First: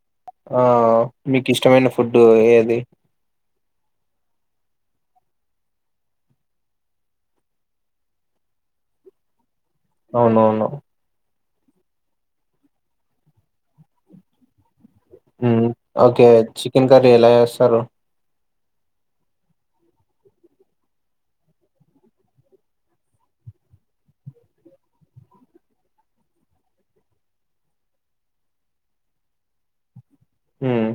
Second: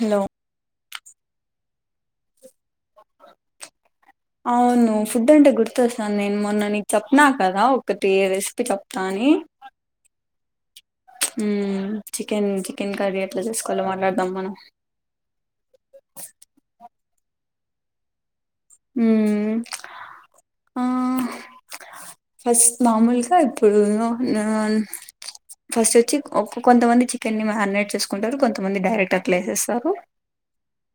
Hello ఆ ఆ మీక ఇష్టమైన ఫుడ్డు ఏ అవును హ్మ్ ఫుడ్ అంటే గుర్తొస్థాంధీ నేను మొన్న న చెప్పిన కదా ఒకటి రెసిపీ చెప్తా అని అవునవును హ్మ్ చికెన్ చికెన్ కర్రీ ఎట్ల చేసుకోవాలో మాట్లాడదాం మనం హ్మ్ ఒకే ఒక్ చికెన్ కరీ ఎలా చేస్ తరు హ్మ్ ఆ ఫస్ట్ మామూలుగా ఇప్పుడు ఆ ఫస్ట్ వచ్చి కొంతమంది చికెన్ని మ్యారినేట్ చేసుకుంటారు కొంతమంది డైరెక్ట్ ఏసేస్తారు హ్మ్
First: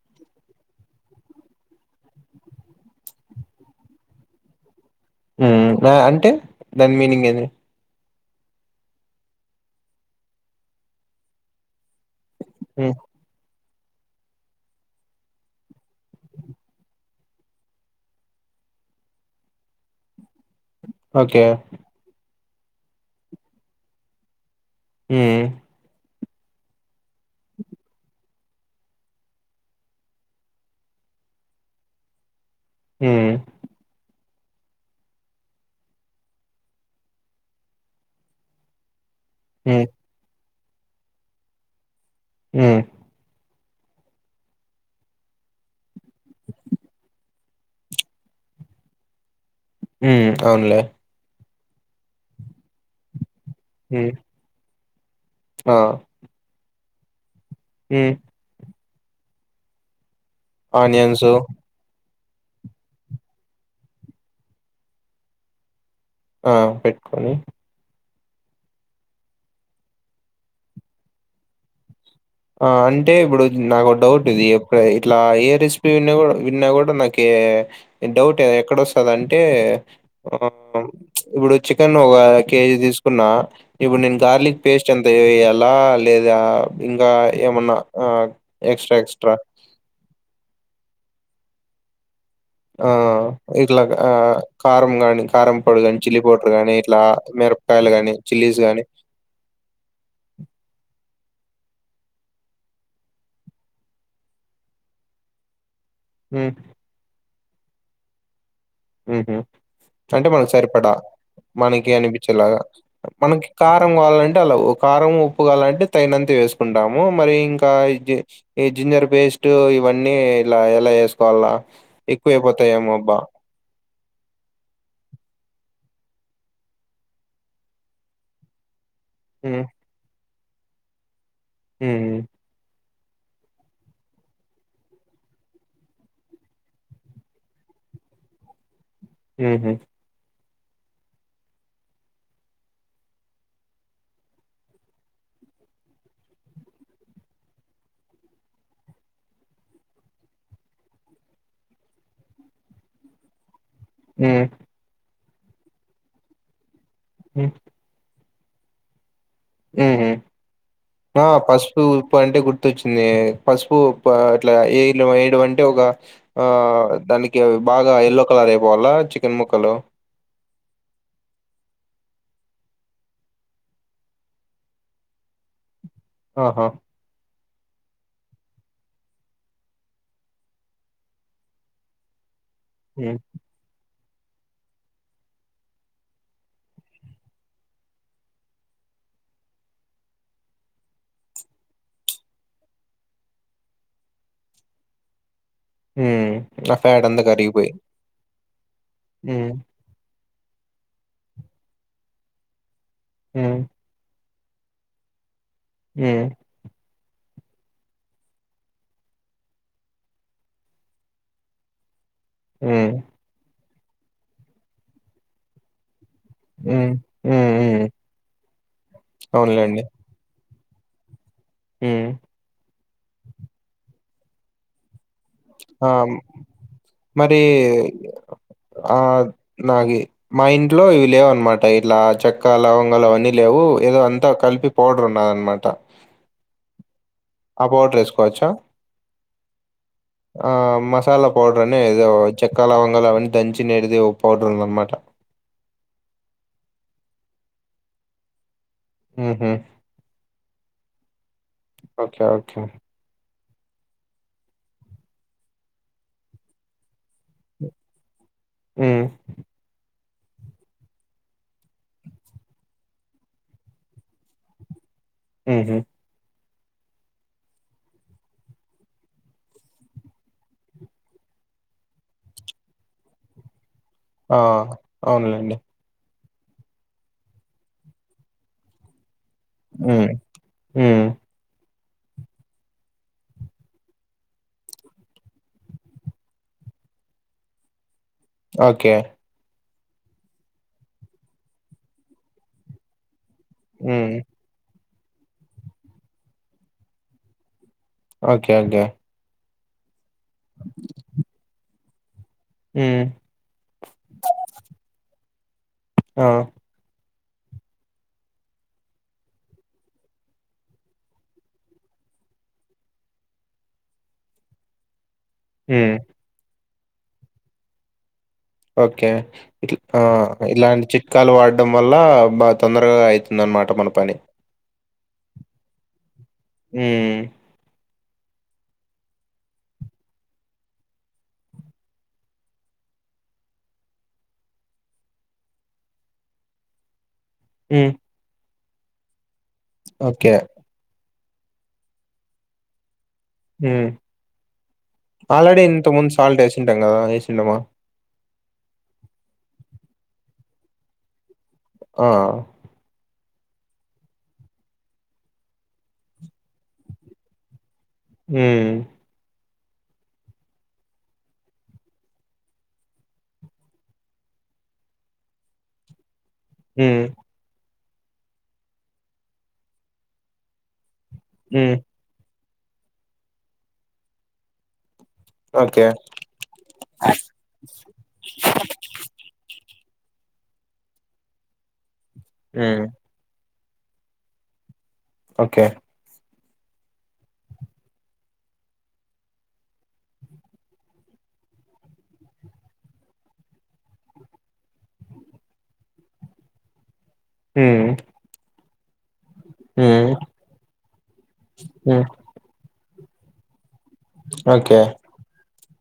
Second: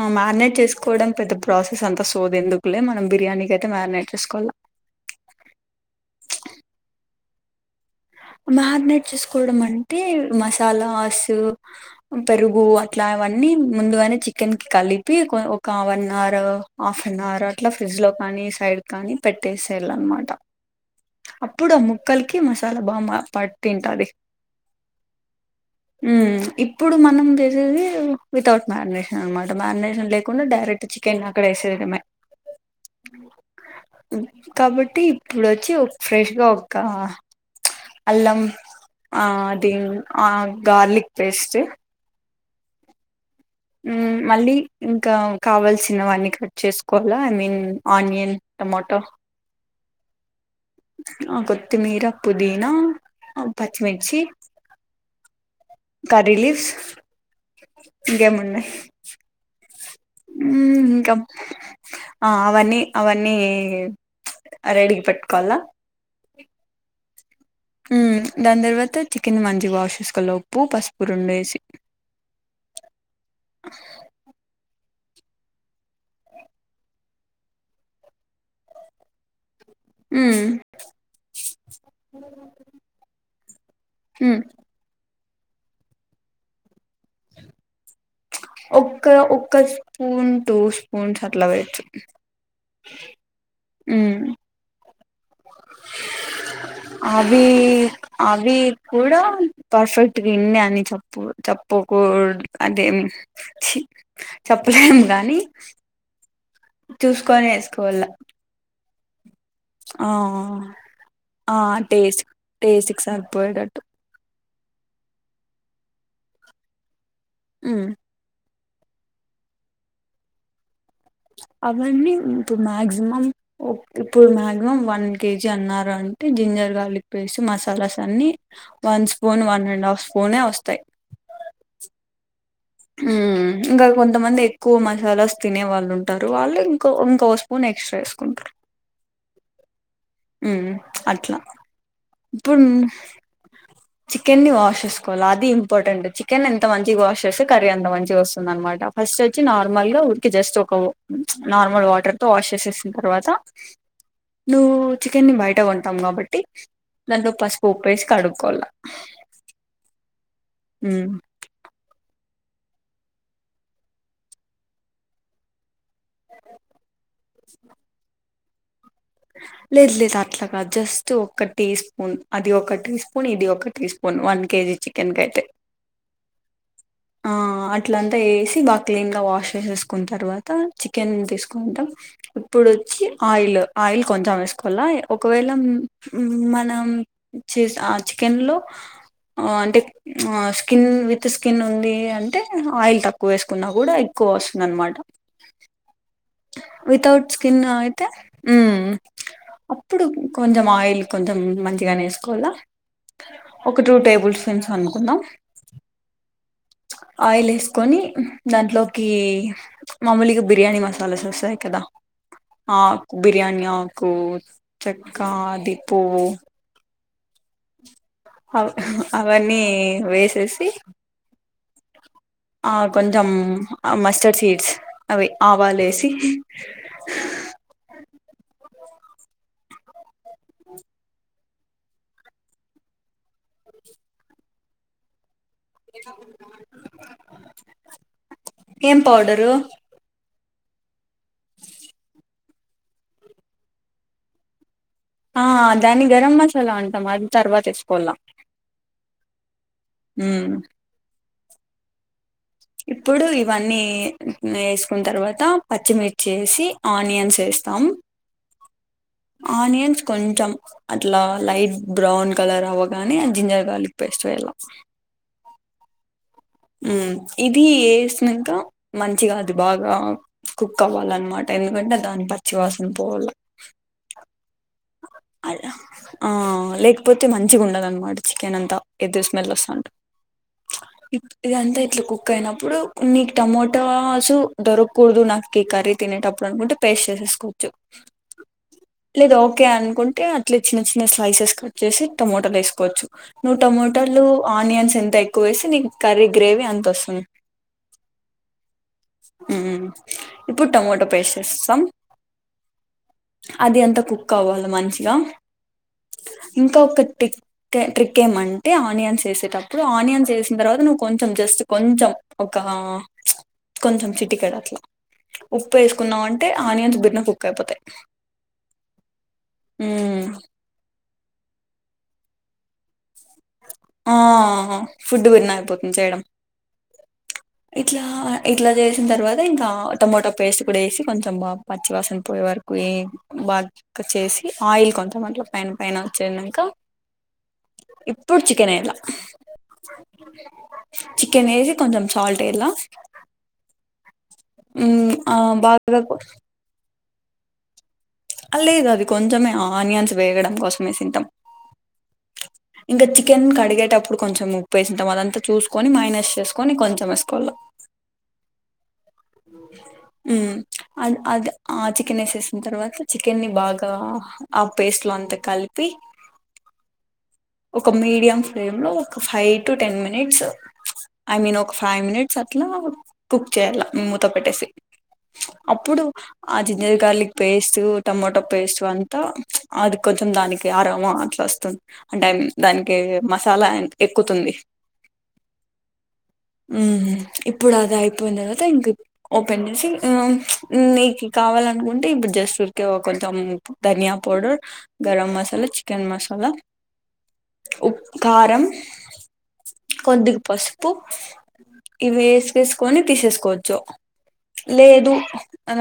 ఆ మ్యారినేట్ చేసుకోవడం పెద్ద ప్రాసెస్ అంతా సోది ఎందుకులే మనం బిర్యానీకి అయితే మ్యారినేట్ చేసుకోల్లా హ్మ్ ఆ అంటే దాని మీనింగ్ ఏంది మ్యారినేట్ చేసుకోవడం అంటే మసాలాస్ పెరుగు మ్మ్ అట్ల అ వన్నీ ముందుగానే చికెన్ కి కలిపి ఒక one hour half an hour అట్లా ఫ్రిడ్జ్ లో కానీ సైడ్ కానీ పెట్టేసేళ్ళ అనమాట ఓకే అప్పుడు ఆ ముక్కల్ క్కి మసాలా బామ్మ పట్టింటది హ్మ్ హ్మ్మ్ ఇప్పుడు మనం చేసేది వితౌట్ మ్యారినేషన్ అనమాట మ్యారినేషన్ లేకుండా డైరెక్ట్ చికెన్ అక్కడ వేసేడమే హుమ్ కాబట్టి ఇప్పుడు వచ్చి ఒక ఫ్రెష్గా ఒక అల్లం ఆ అదే మ్మ్ ఆ గార్లిక్ పేస్ట్ హ్మ్ ఉ మళ్ళీ ఇంకా కావాల్సినవన్నీ కట్ చేసుకోవాలా ఐ మీన్ ఆనియన్ టమాటో ఊ ఉ అవునులే కొత్తిమీరా పుదీనా మ్మ్ పచ్చిమిర్చి ఆ కర్రీ లీఫ్స్ మ్మ్ ఇంకేమన్నా ఇంకా ఆనియన్సు ఆ అవన్నీ అవన్నీ రెడీగా పెట్టుకోవాల్లా ఆ పెట్టుకొని ఉ దాని తర్వాత చికెన్ మంచి వాష్ చేసుకునేలోపు పసుపు రెండు వేసి ఆ అంటే ఇప్పుడు నాకు డౌట్ ఉంది ఇక్క ఇట్లా ఏ రెసిపీ విన్నా విన్నా కూడా నాకి డౌట్ ఎక్కడొస్తుంద అంటే ఆ మ్మ్ ఇప్పుడు చికెన్ ఒక కేజీ తీసుకున్నా ఇప్పుడు నేను మ్మ్ గార్లిక్ పేస్ట్ ఎంత ఎలా లేదా ఇం ఇంకా ఏమన్నా ఒక్క ఎక్స్‌ట్రా ఒక్క స్పూన్ టోస్ ఫోన్స్ అట్లా వయచ్ ఆ ఇట్లా ఆ కారం కానీ అవి మిరపకాయలు గాని, అవి చిల్లీస్ గాని కూడా పర్ఫెక్ట్ ఇన్నే అని చెప్ప చెప్పుకూదు అంటే చెప్పలేం కానీ ఉ చూసుకొని వేసుకోవాల ఉహు ఆ అంటే మనం సరిపడా ఆ మనకి టేస్ట్ అనిపించేలాగా టేస్ట్ కి మనకి సరిపోయేటట్టు కారం కావాలంటే కారం ఉప్పుగాల్లాంటే తగినంత వేసుకుంటాము. ఏమో మరి ఇంకా ఉమ్ అయితే ఈ జింజర్ పేస్ట్ ఇవన్నీ ఇలా ఎలా చేసుకోవాలా అవన్నీ ఎక్కువ ఇప్పుడు అయిపోతాయేమో అబ్బా మాక్సిమం ఇప్పుడు మాక్సిమం వన్ కేజీ అన్నారు అంటే జింజర్ గార్లిక్ పేస్ట్ మసాలాస్ అన్ని one spoon one um, and half పోనే వస్తయి ఉమ్, హ్మ్ ఇంకా కొంతమంది ఎక్కువ మసాలాస్ తినే వాళ్ళు ఉంటారు వాళ్ళు ఇంకో ఇంకో స్పూన్ ఎక్స్ట్రా వేసుకుంటారు ఊహు హ్మ్ అట్లా ఇప్పుడు చికెన్ని ని వాష్ చేసుకోవాలి అది ఇంపార్టెంట్ చికెన్ ఎంత మంచిగా వాష్ చేస్తే కర్రీ ఎంత మంచిగా వస్తుంద అనమాట ఫస్ట్ వచ్చి నార్మల్గా ఊరికి జస్ట్ ఒక నార్మల్ వాటర్ తో వాష్ చేసేసిన తర్వాత ఉమ్, నువ్వు చికెన్ని బయట కొంటాం కాబట్టి దాంట్లో పస్సుకు విప్పేసి కడుగ్ కోళ్ల ఊహు ఆ పసుపు పప్పు అంటే గుర్తొచ్చింది పసుపు అట్ల ఏ వేడు అంటే ఒగ ఆ దానికి బాగా ఎల్లో కలర్ అయిపోవాలా చికెన్ ముక్కలు లేదు లేదు అట్ల కాదు జస్ట్ ఒక టీ స్పూన్ అది ఒక టీ స్పూన్ ఇది ఒక teaspoon one KG chicken కాయ్యితే ఆహా ఆ అట్లంతా వేసి బాగా క్లీన్ వాష్ చేసేసుకున్న తర్వాత చికెన్ తీసుకుంటా ఇప్పుడోచ్చి ఉమ్, ఆయిల్ ఆయిల్ కొంచెం వేసుకోవల్ల ఒకవేళ మనం చ చికెన్లో అంటే స్కిన్ విత్ స్కిన్ ఉంది అంటే ఆయిల్ తక్కువ వేసుకున్నా కూడా ఎక్కువ వస్తుంది అనమాట ఆ ఫ్యాట్ అంత వితౌట్ స్కిన్ కరిగిగిపోయి అయితే హ్మ్ అప్పుడు కొంచం ఆయిల్ కొంచెం మంచిగనే వేసుకోవల్ల ఉమ్. ఒక టూ టేబుల్స్ పెంచ అనుకుందాం హ్మ్ ఆయిల్ వేసుకొని దాంట్లోకి మామూలుగా బిర్యానీ మసాలాస్ వస్తాయి కదా హ్మ్ ఆకు బిర్యానీ ఆ కు చక్క ది పువ్వు హ్మ్ హ్మ్ హ్మ్. అవ్ హా అవన్నీ అవునులేండి. వేసెస్ తీ హ్మ్. ఆ కొంచం ఆ మస్ మస్టర్డ్ సీడ్స్ అవి ఆ! ఆవాలేసి నాకు మా ఇంట్లో ఇవి లేవు అన్నమాట ఇట్లా చెక్క లవంగలు అవన్నీ లేవు ఏదో అంతా కలిపి పోడర్ ఉన్నద అన్నమాట ఎలా ఉన్నావ్ ఆన్ ఆ పౌడర్ వేసుకోవచ్చా ఏం పౌడరు ఆ మసాలా పౌడర్ అనే ఏదో చెక్కా లవంగలు అవన్నీ దంచినేడిది పౌడర్ ఉంది అన్నమాట ఆ దాన్ని గరం మసాలా అంటాం అది తర్వాత ఏసుకోళ్ళ హుహు. హుమ్ ఓకే ఓ ఇప్పుడు ఇవ్ ఇవన్నీ వేసుకున్న తర్వాత పచ్చిమిర్చి ఏసి ఆనియన్స్ ఏస్తాం హ్మ్. ఆనియన్స్ కొంచెం అట్లా లైట్ బ్రౌన్ కలర్ అవ్వగానే జింజర్ గార్లిక్ పేస్ట్ వెళ్ళ హ్మ్ హు ఉమ్ ఇది ఏసినాక మంచిగా అది బాగా కుక్ అవ్వాల అన్మాట ఎందుకంటే దాని పచ్చివాసన పోవాల ఆ! అవునులేండి అలా ఆ లేకపోతే మంచిగా ఉండదు అనమాట చికెన్ అంతా ఎదు స్ స్మెల్ సంట హ్మ్. హ్మ్. ఇద్ ఇదంతే ఇట్ల కుక్ అయినప్పుడు నీకు టమోటాసు దొరకకూడదు నాకు కర్రీ తినేటప్పుడు అనుకుంటే పేస్ట్ చేసేసుకోవచ్చు ఓకే కే అనుకుంటే అట్లే చిన్న చిన్న స్లైసెస్ కట్ చేసి టమోటలు వేసుకోవచ్చు నువ్వు హ్మ్. టొమోటోలు ఆనియన్స్ ఎన్ ట్ క్కువేసి నీకు కర్రీ గ్రేవీ అంత వస్తుంన్ ఓకే ఓకే ఉమ్ ఇప్పుడు టొమోటో పేస్ేస్తాం హ్మ్. అది అంత కుక్ మంచిగా ఆ! ఇంకా ఒక త్ ట్రిక్ ట్రిక్ ఏమ్ అంటే ఆనియన్స్ వేసేటప్పుడు ఆనియన్స్ వేసిన తర్వాత నువ్వు కొంచెం జస్ట్ కొంచెం ఒక కొంచెం చిటికెడు అట్లా ఉప్పు హ్మ్. ఏసుకున్నావ్ అంటే ఆనియన్స్ బెర్నా కుక్ అయిపోతాయి ఓకే ఆ మ్మ్ ఇలాంటి చి క్కలు వాడడం వల్ల బాగా తొందరగా అయిత్ దనమాట మన ఆ పని ఫుడ్ బెర్నా అయిపోతుంది చేయడం హూ మ్ ఇట్లా ఇట్లా చేసిన తర్వాత ఇంకా టమాోటా పేస్ట్ కూడా వేసి కొంచెం బాగా పచ్చివాసన పొయే వరకు బాగా చేసి ఆయిల్ కొంచెం అట్లా పైన పైన వచ్చక ఉ చికెన్ ఎలా చికెన్ ఏసి కొంచెం సాల్టేయాలా హ్మ్ ఆ ఆల్రెడీ ఇంత బాగా ముందు కొ- సాల్ట్ వేసింటాం కదా చి సినిమా లేదు అది కొంచమే ఆనియన్స్ వేగడం కోసమే సింటాం ఆ ఇంకా చికెన్ కడిగేటప్పుడు కొంచెం ఉప్పు వేసింటాం అదంతా చూసుకొని మైనస్ చేసుకొని కొంచెం వేసుకోవళ్ళం హ్మ్ అ అది ఆ చికెన్ వేసేసిన తర్వాత చికెన్ని ని బాగా ఆ పేస్ట్ లో అంతా కలిపి హ్మ్ ఒక మీడియం ఫ్లేమ్ లో ఒక five to ten minutes I mean ఒక హ్మ్. ఫైవ్ మినిట్ అట్లా కుక్ చేయాల మూతో పెట్టేసి ఓకే. అప్పుడు ఆ ginger garlic paste tomato paste అంతా అది కొంచెం దానికి ఆరామ ఆట్లా వస్తుంది అంటే హ్మ్. దానికి మ చాలా ఎక్కుతుంది ఓకే ఇప్పుడు అది అయిపోయిన తర్వాత ఇం ఓపెన్ చేసి నీకు కావాలనుకుంటే ఇప్పుడు జస్ట్ ఉరికే కొంచెం ధనియా పౌడర్ గరం మసాలా చికెన్ మసాలా హ్మ్. ఉప కరం హ్మ్. కొందికు పసుపు హ్మ్. ఇవి వెసెసు కొని తీసేసుకోచ్చు ఓకే. లేదు అన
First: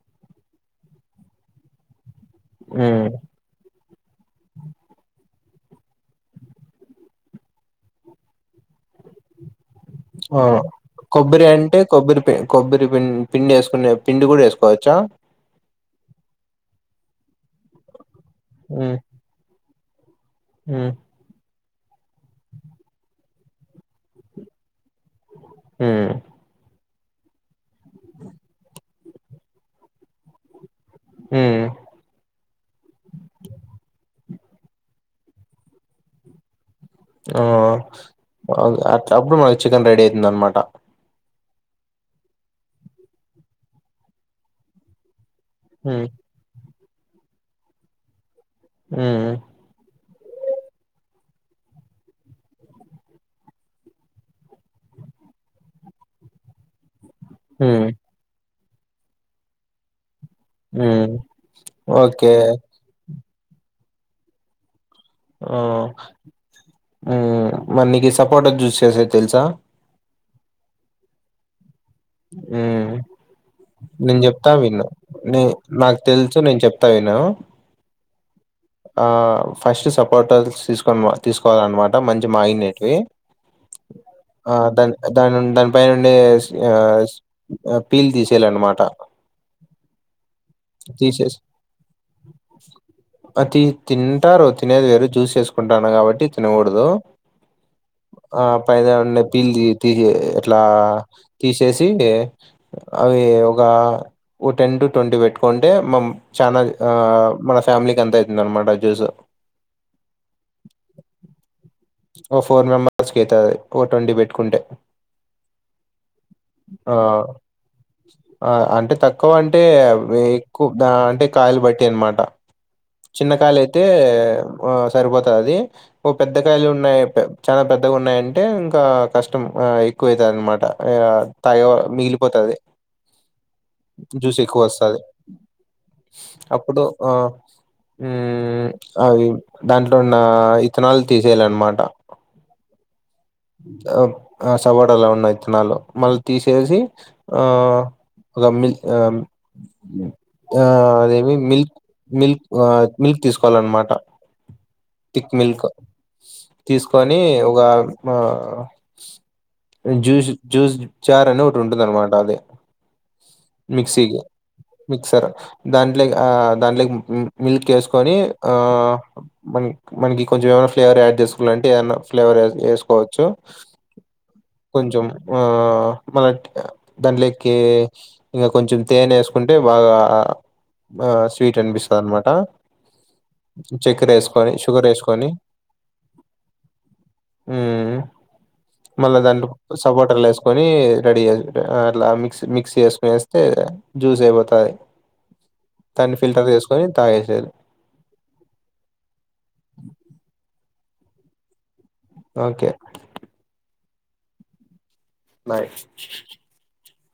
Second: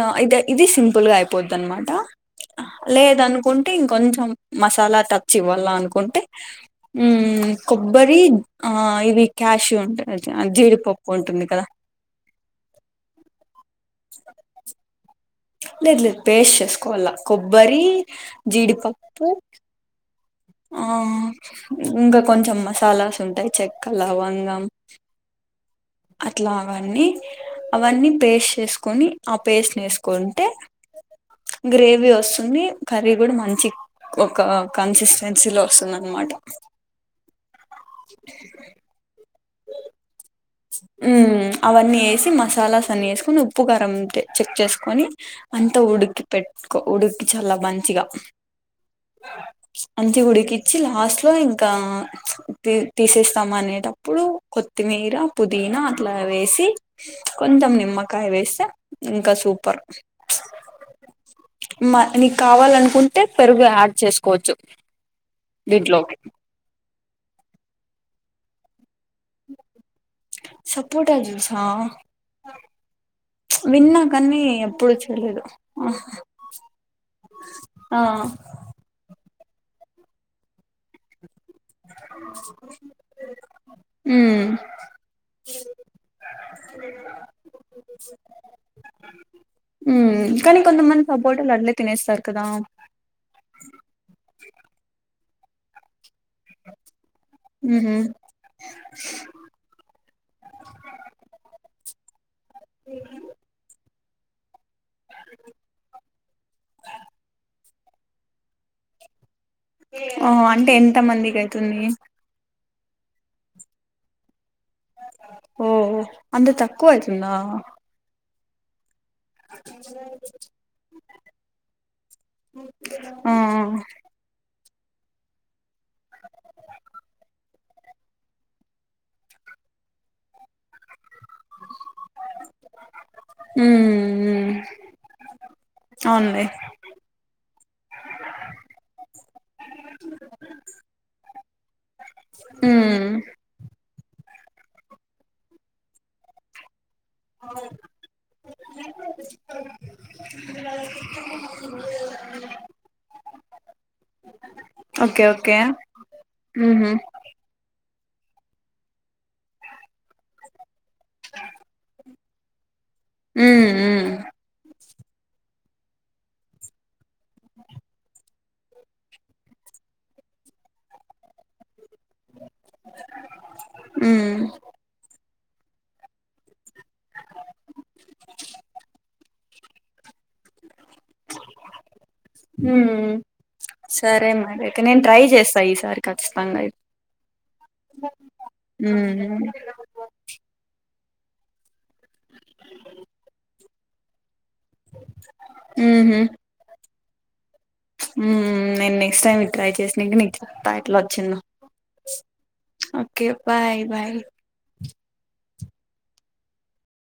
ఇది సింపుల్ గా అయిపోద్ది అనమాట హ్మ్. లేద అనుకుంటే ఇం కొంచం మసాలా తచ్చివా లా అనుకుంటే ఊమ్ కొబ్బరి ఆ ఇవి క్యాషు ఉంటాయి ఆ జీడిపప్పు ఉంటుంది కొబ్బరి కదా అంటే కొబ్బరి కొబ్బపిం పిండి ఏసుకునే పిండి కూడా ఏసుకోవచ్చా లేదు లేదు పేస్ట్ చేసుకోల కొబ్బరి హ్మ్. జీడిపప్పు ఆ హ్మ్. ఇంకా కొంచెం మసాలాస్ ఉంటాయి చెక్క లవంగం ఊ అన్ని అవన్నీ పేస్ట్ చేసుకొని ఆ పేస్టని ఏసుకుంటే హ్మ్. గ్రేవీ వస్తుంది కర్రీ కూడా మంచి ఒక కన్సిస్ టెంసీ లొ వస్తుందన్నమాట ఆ అ అప్పుడు మ చికన్ రెడీ అయితుందన్నమాట ఉమ్ ఊమ్ అవన్నీ ఏసి మసాలాస్ అన్నీ ఏసుకొని ఉప్పు కారం అంతే చెక్ చేసుకొని అంత హ్మ్. ఉడుకి పెట్ ఉడిక్కి చల్ల మంచిగ ఊమ్ మంచిగ ఉడికిచ్చి లాస్ట్లో ఇంకా ప్చ్ తీ తీసేస్తామనేటప్పుడు కొత్తిమీర పుదీనా అట్ల వేసి కొంచెం ఉమ్ నిమ్మకాయ వేస్తే ఇంక సూపర్ హ్మ్ ఒకే టే పెరుగు యాడ్ చేసుకోవచ్చు ఆ దీంట్లోకి హ్మ్ మళ్ళీ నిక్ సప్ పోట జ్యూస్ చేసేది తెలుసా సపోట జూసా హ్మ్ నేను కానీ చెప్తా విను ఎప్పుడు నే చూడలేదు నాకు తెలుసు నేను చెప్తా విను ఆ ఆ ఫస్ట్ సపోర్ట్ తీసుకొని తీసుకోవాలన్నమాట మంచి మాగి నెటివి ఉమ్ ఆ దాన్ దాన్ దానిపై నుండే ఆ ఎస్ పీలు తీసేలన్నమాట ఉమ్ కానీ కొంతమంది థీసెస్ సపోటాలు అట్లే తినేస్తారు కదా అ తింట తినేది వేరు జూసు చేసుకుంటాన కాబట్టి తినకూడదు ఉహు ఆ పైన పీలు తీ తీసి ఇట్లా చేసి అవి ఒగ ఆ వ టెన్ టు ట్వంటీ పెట్టుకుంటే మం చానా ఆ మనస్ ఫ్యామిలీకి అంత ఐతుందన్నమాట జ్యూస్ ఓ అంటే ఎంత మందికి కైతే తుంది ఓ ఫోర్ మెంబర్స్ కి ఐతది ఓ ట్వంటీ బెట్టుకుంటే ఊహు అంత ఆ తక్కువయతుందా ఆ అంటే తక్కువ అంటే ఎక్కువ అంటే కాయలు బట్టి అనమాట చిన్న ఆ కాయలు అయితే ఆ సరిపోతది అది ఓ పెద్ద కాయలు ఉన్నాయి చాలా పెద్దగా ఉన్నాయంటే ఇంకా కష్టం ఎక్కువవుతుంది అనమాట తాగ మిగిలిపోతది జ్యూస్ ఉమ్ ఎక్కువ వస్తుంది. అవునులే అప్పుడు ఆ అవి దాంట్లో ఉన్న ఇథనాల్ తీసేయల అనమాటా ఊ ఆ సపోటలా ఉన్నాయి ఇత్తనాలు మళ్ళీ తీసేసి ఆ ఒక మిల్ అదేమి మిల్క్ మిల్క్ మిల్క్ తీసుకోవాలన్నమాట. ఓకే థిక్ ఓకే మిల్క్ ఉహు తీసుకొని ఒక ఆ జూస్ జ్యూస్ జార్ అనే ఒకటి ఉంటుంది అన్నమాట అదే ఉమ్ ఉమ్ మిక్సర్ దాంట్లోకి దాంట్లో మిల్క్ యేసుకొని మన మనకి కొంచెం ఏమైనా ఫ్లేవర్ యాడ్ చేసుకోవాల అంటే ఫ్లేవర్ యేసుకోవచ్చు ఉమ్ కొంచెం ఆ మ దాంట్లేకి కొంచెం తేన వేసుకుంటే బాగా ఆ స్వీట్ అనిపిస్తది అనమాట ఉమ్ చక్కెర సరే వేసుకొని మరి అయితే షుగర్ నేను ట్రై వేసుకొని చేస్తా ఈసారి ఖచ్చితంగా ఉమ్ మళ్ళా ఉమ్ దాంట్లో సపోటలు యేసుకొని రడి జేసు లా మిక్స్ మిక్స్ చేసు జూస ఏబ యి దాన్ని ఉహు ఫిల్టర్ తీసుకొని తాగెసేది తా ఎట్లా వచ్చిన్న ఓకే. ఓకే బా బాయ్ బాయి